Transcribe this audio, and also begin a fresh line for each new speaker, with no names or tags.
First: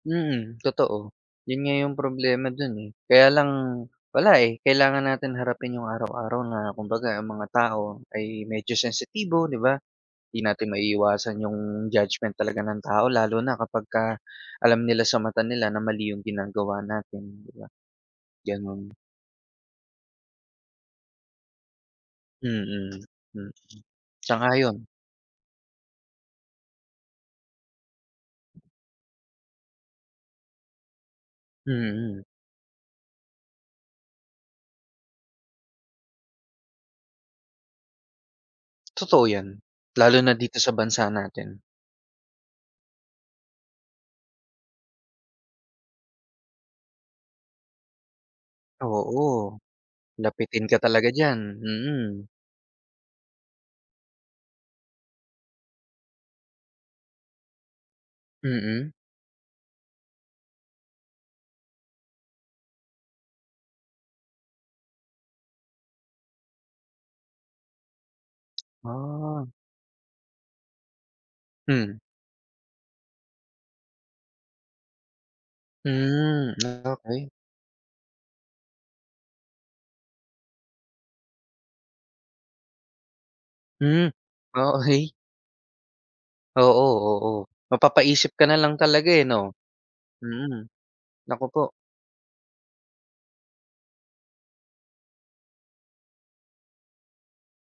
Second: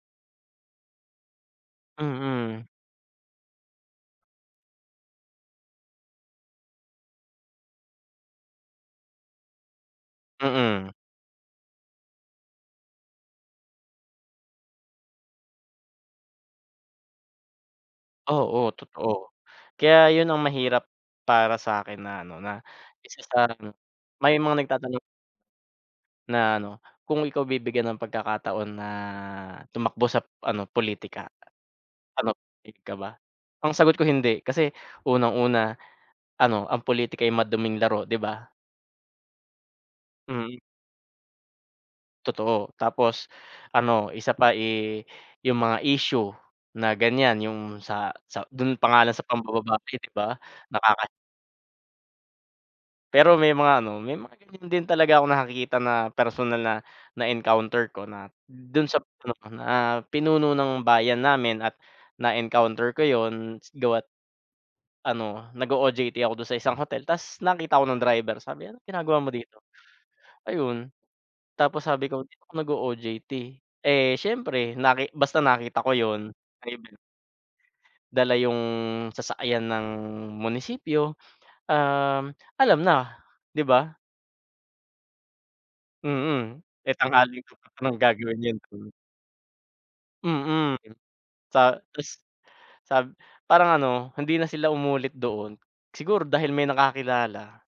Mm, totoo. Yun nga yung problema
Mm.
dun, eh. Kaya lang wala, eh, kailangan natin harapin yung araw-araw na kumbaga ang mga tao ay medyo sensitibo, 'di ba? 'Di natin
Mm.
maiiwasan yung judgment talaga ng tao lalo na kapagka alam nila sa mata nila na mali yung ginagawa natin, 'di ba?
Oo,
Ganun.
totoo. Kaya yun ang mahirap para sakin na ano na
Mm,
isa
mm.
sarangem may mga
Sang-ayon
nagtatanong na ano kung ikaw bibigyan ng pagkakataon na tumakbo sa politika
Mm.
anop ik ka ba? Ang sagot ko hindi kasi unang-una, ano ang politika ay maduming laro, 'di ba?
Totoo 'yan. Lalo na dito
Mm.
sa bansa natin.
Totoo, tapos ano isa pa, eh, yung mga issue na ganyan yung sa sa dun pa nga lang sa
Oo,
pambababae, 'di ba?
lapitin ka
Nakaka
talaga diyan, mm.
Pero may mga ano may mga ganyan din talaga akong nakakita na personal na na-encounter ko na dun
Mm.
sap pinuno na pinuno ng bayan namin at na-encounter ko yun gawa't ano nag-o-OJT ako dun sa isang hotel ta's nakita ako ng driver. Sabi niya, "Anong ginagawa mo
Ah.
dito?" Ayun, tapos
Hmm.
sabi ko dito ako nag-o-OJT. Eh, siyempre naki basta nakita ko yun.
Hmm,
Ay, bem
okey.
Dala yung sasakyan ng munisipyo. Um, alam na, 'di ba?
Hmm, oh, okey.
Mm,
Oo,
eh,
oo
tanghaling tapat naman
mapapaisip
gagawin
ka
yun.
na lang
Hmm.
talaga, eh, 'no? Mm,
Mm.
naku po.
Sa ta's sab parang ano hindi na sila umulit doon. Siguro dahil may nakakilala.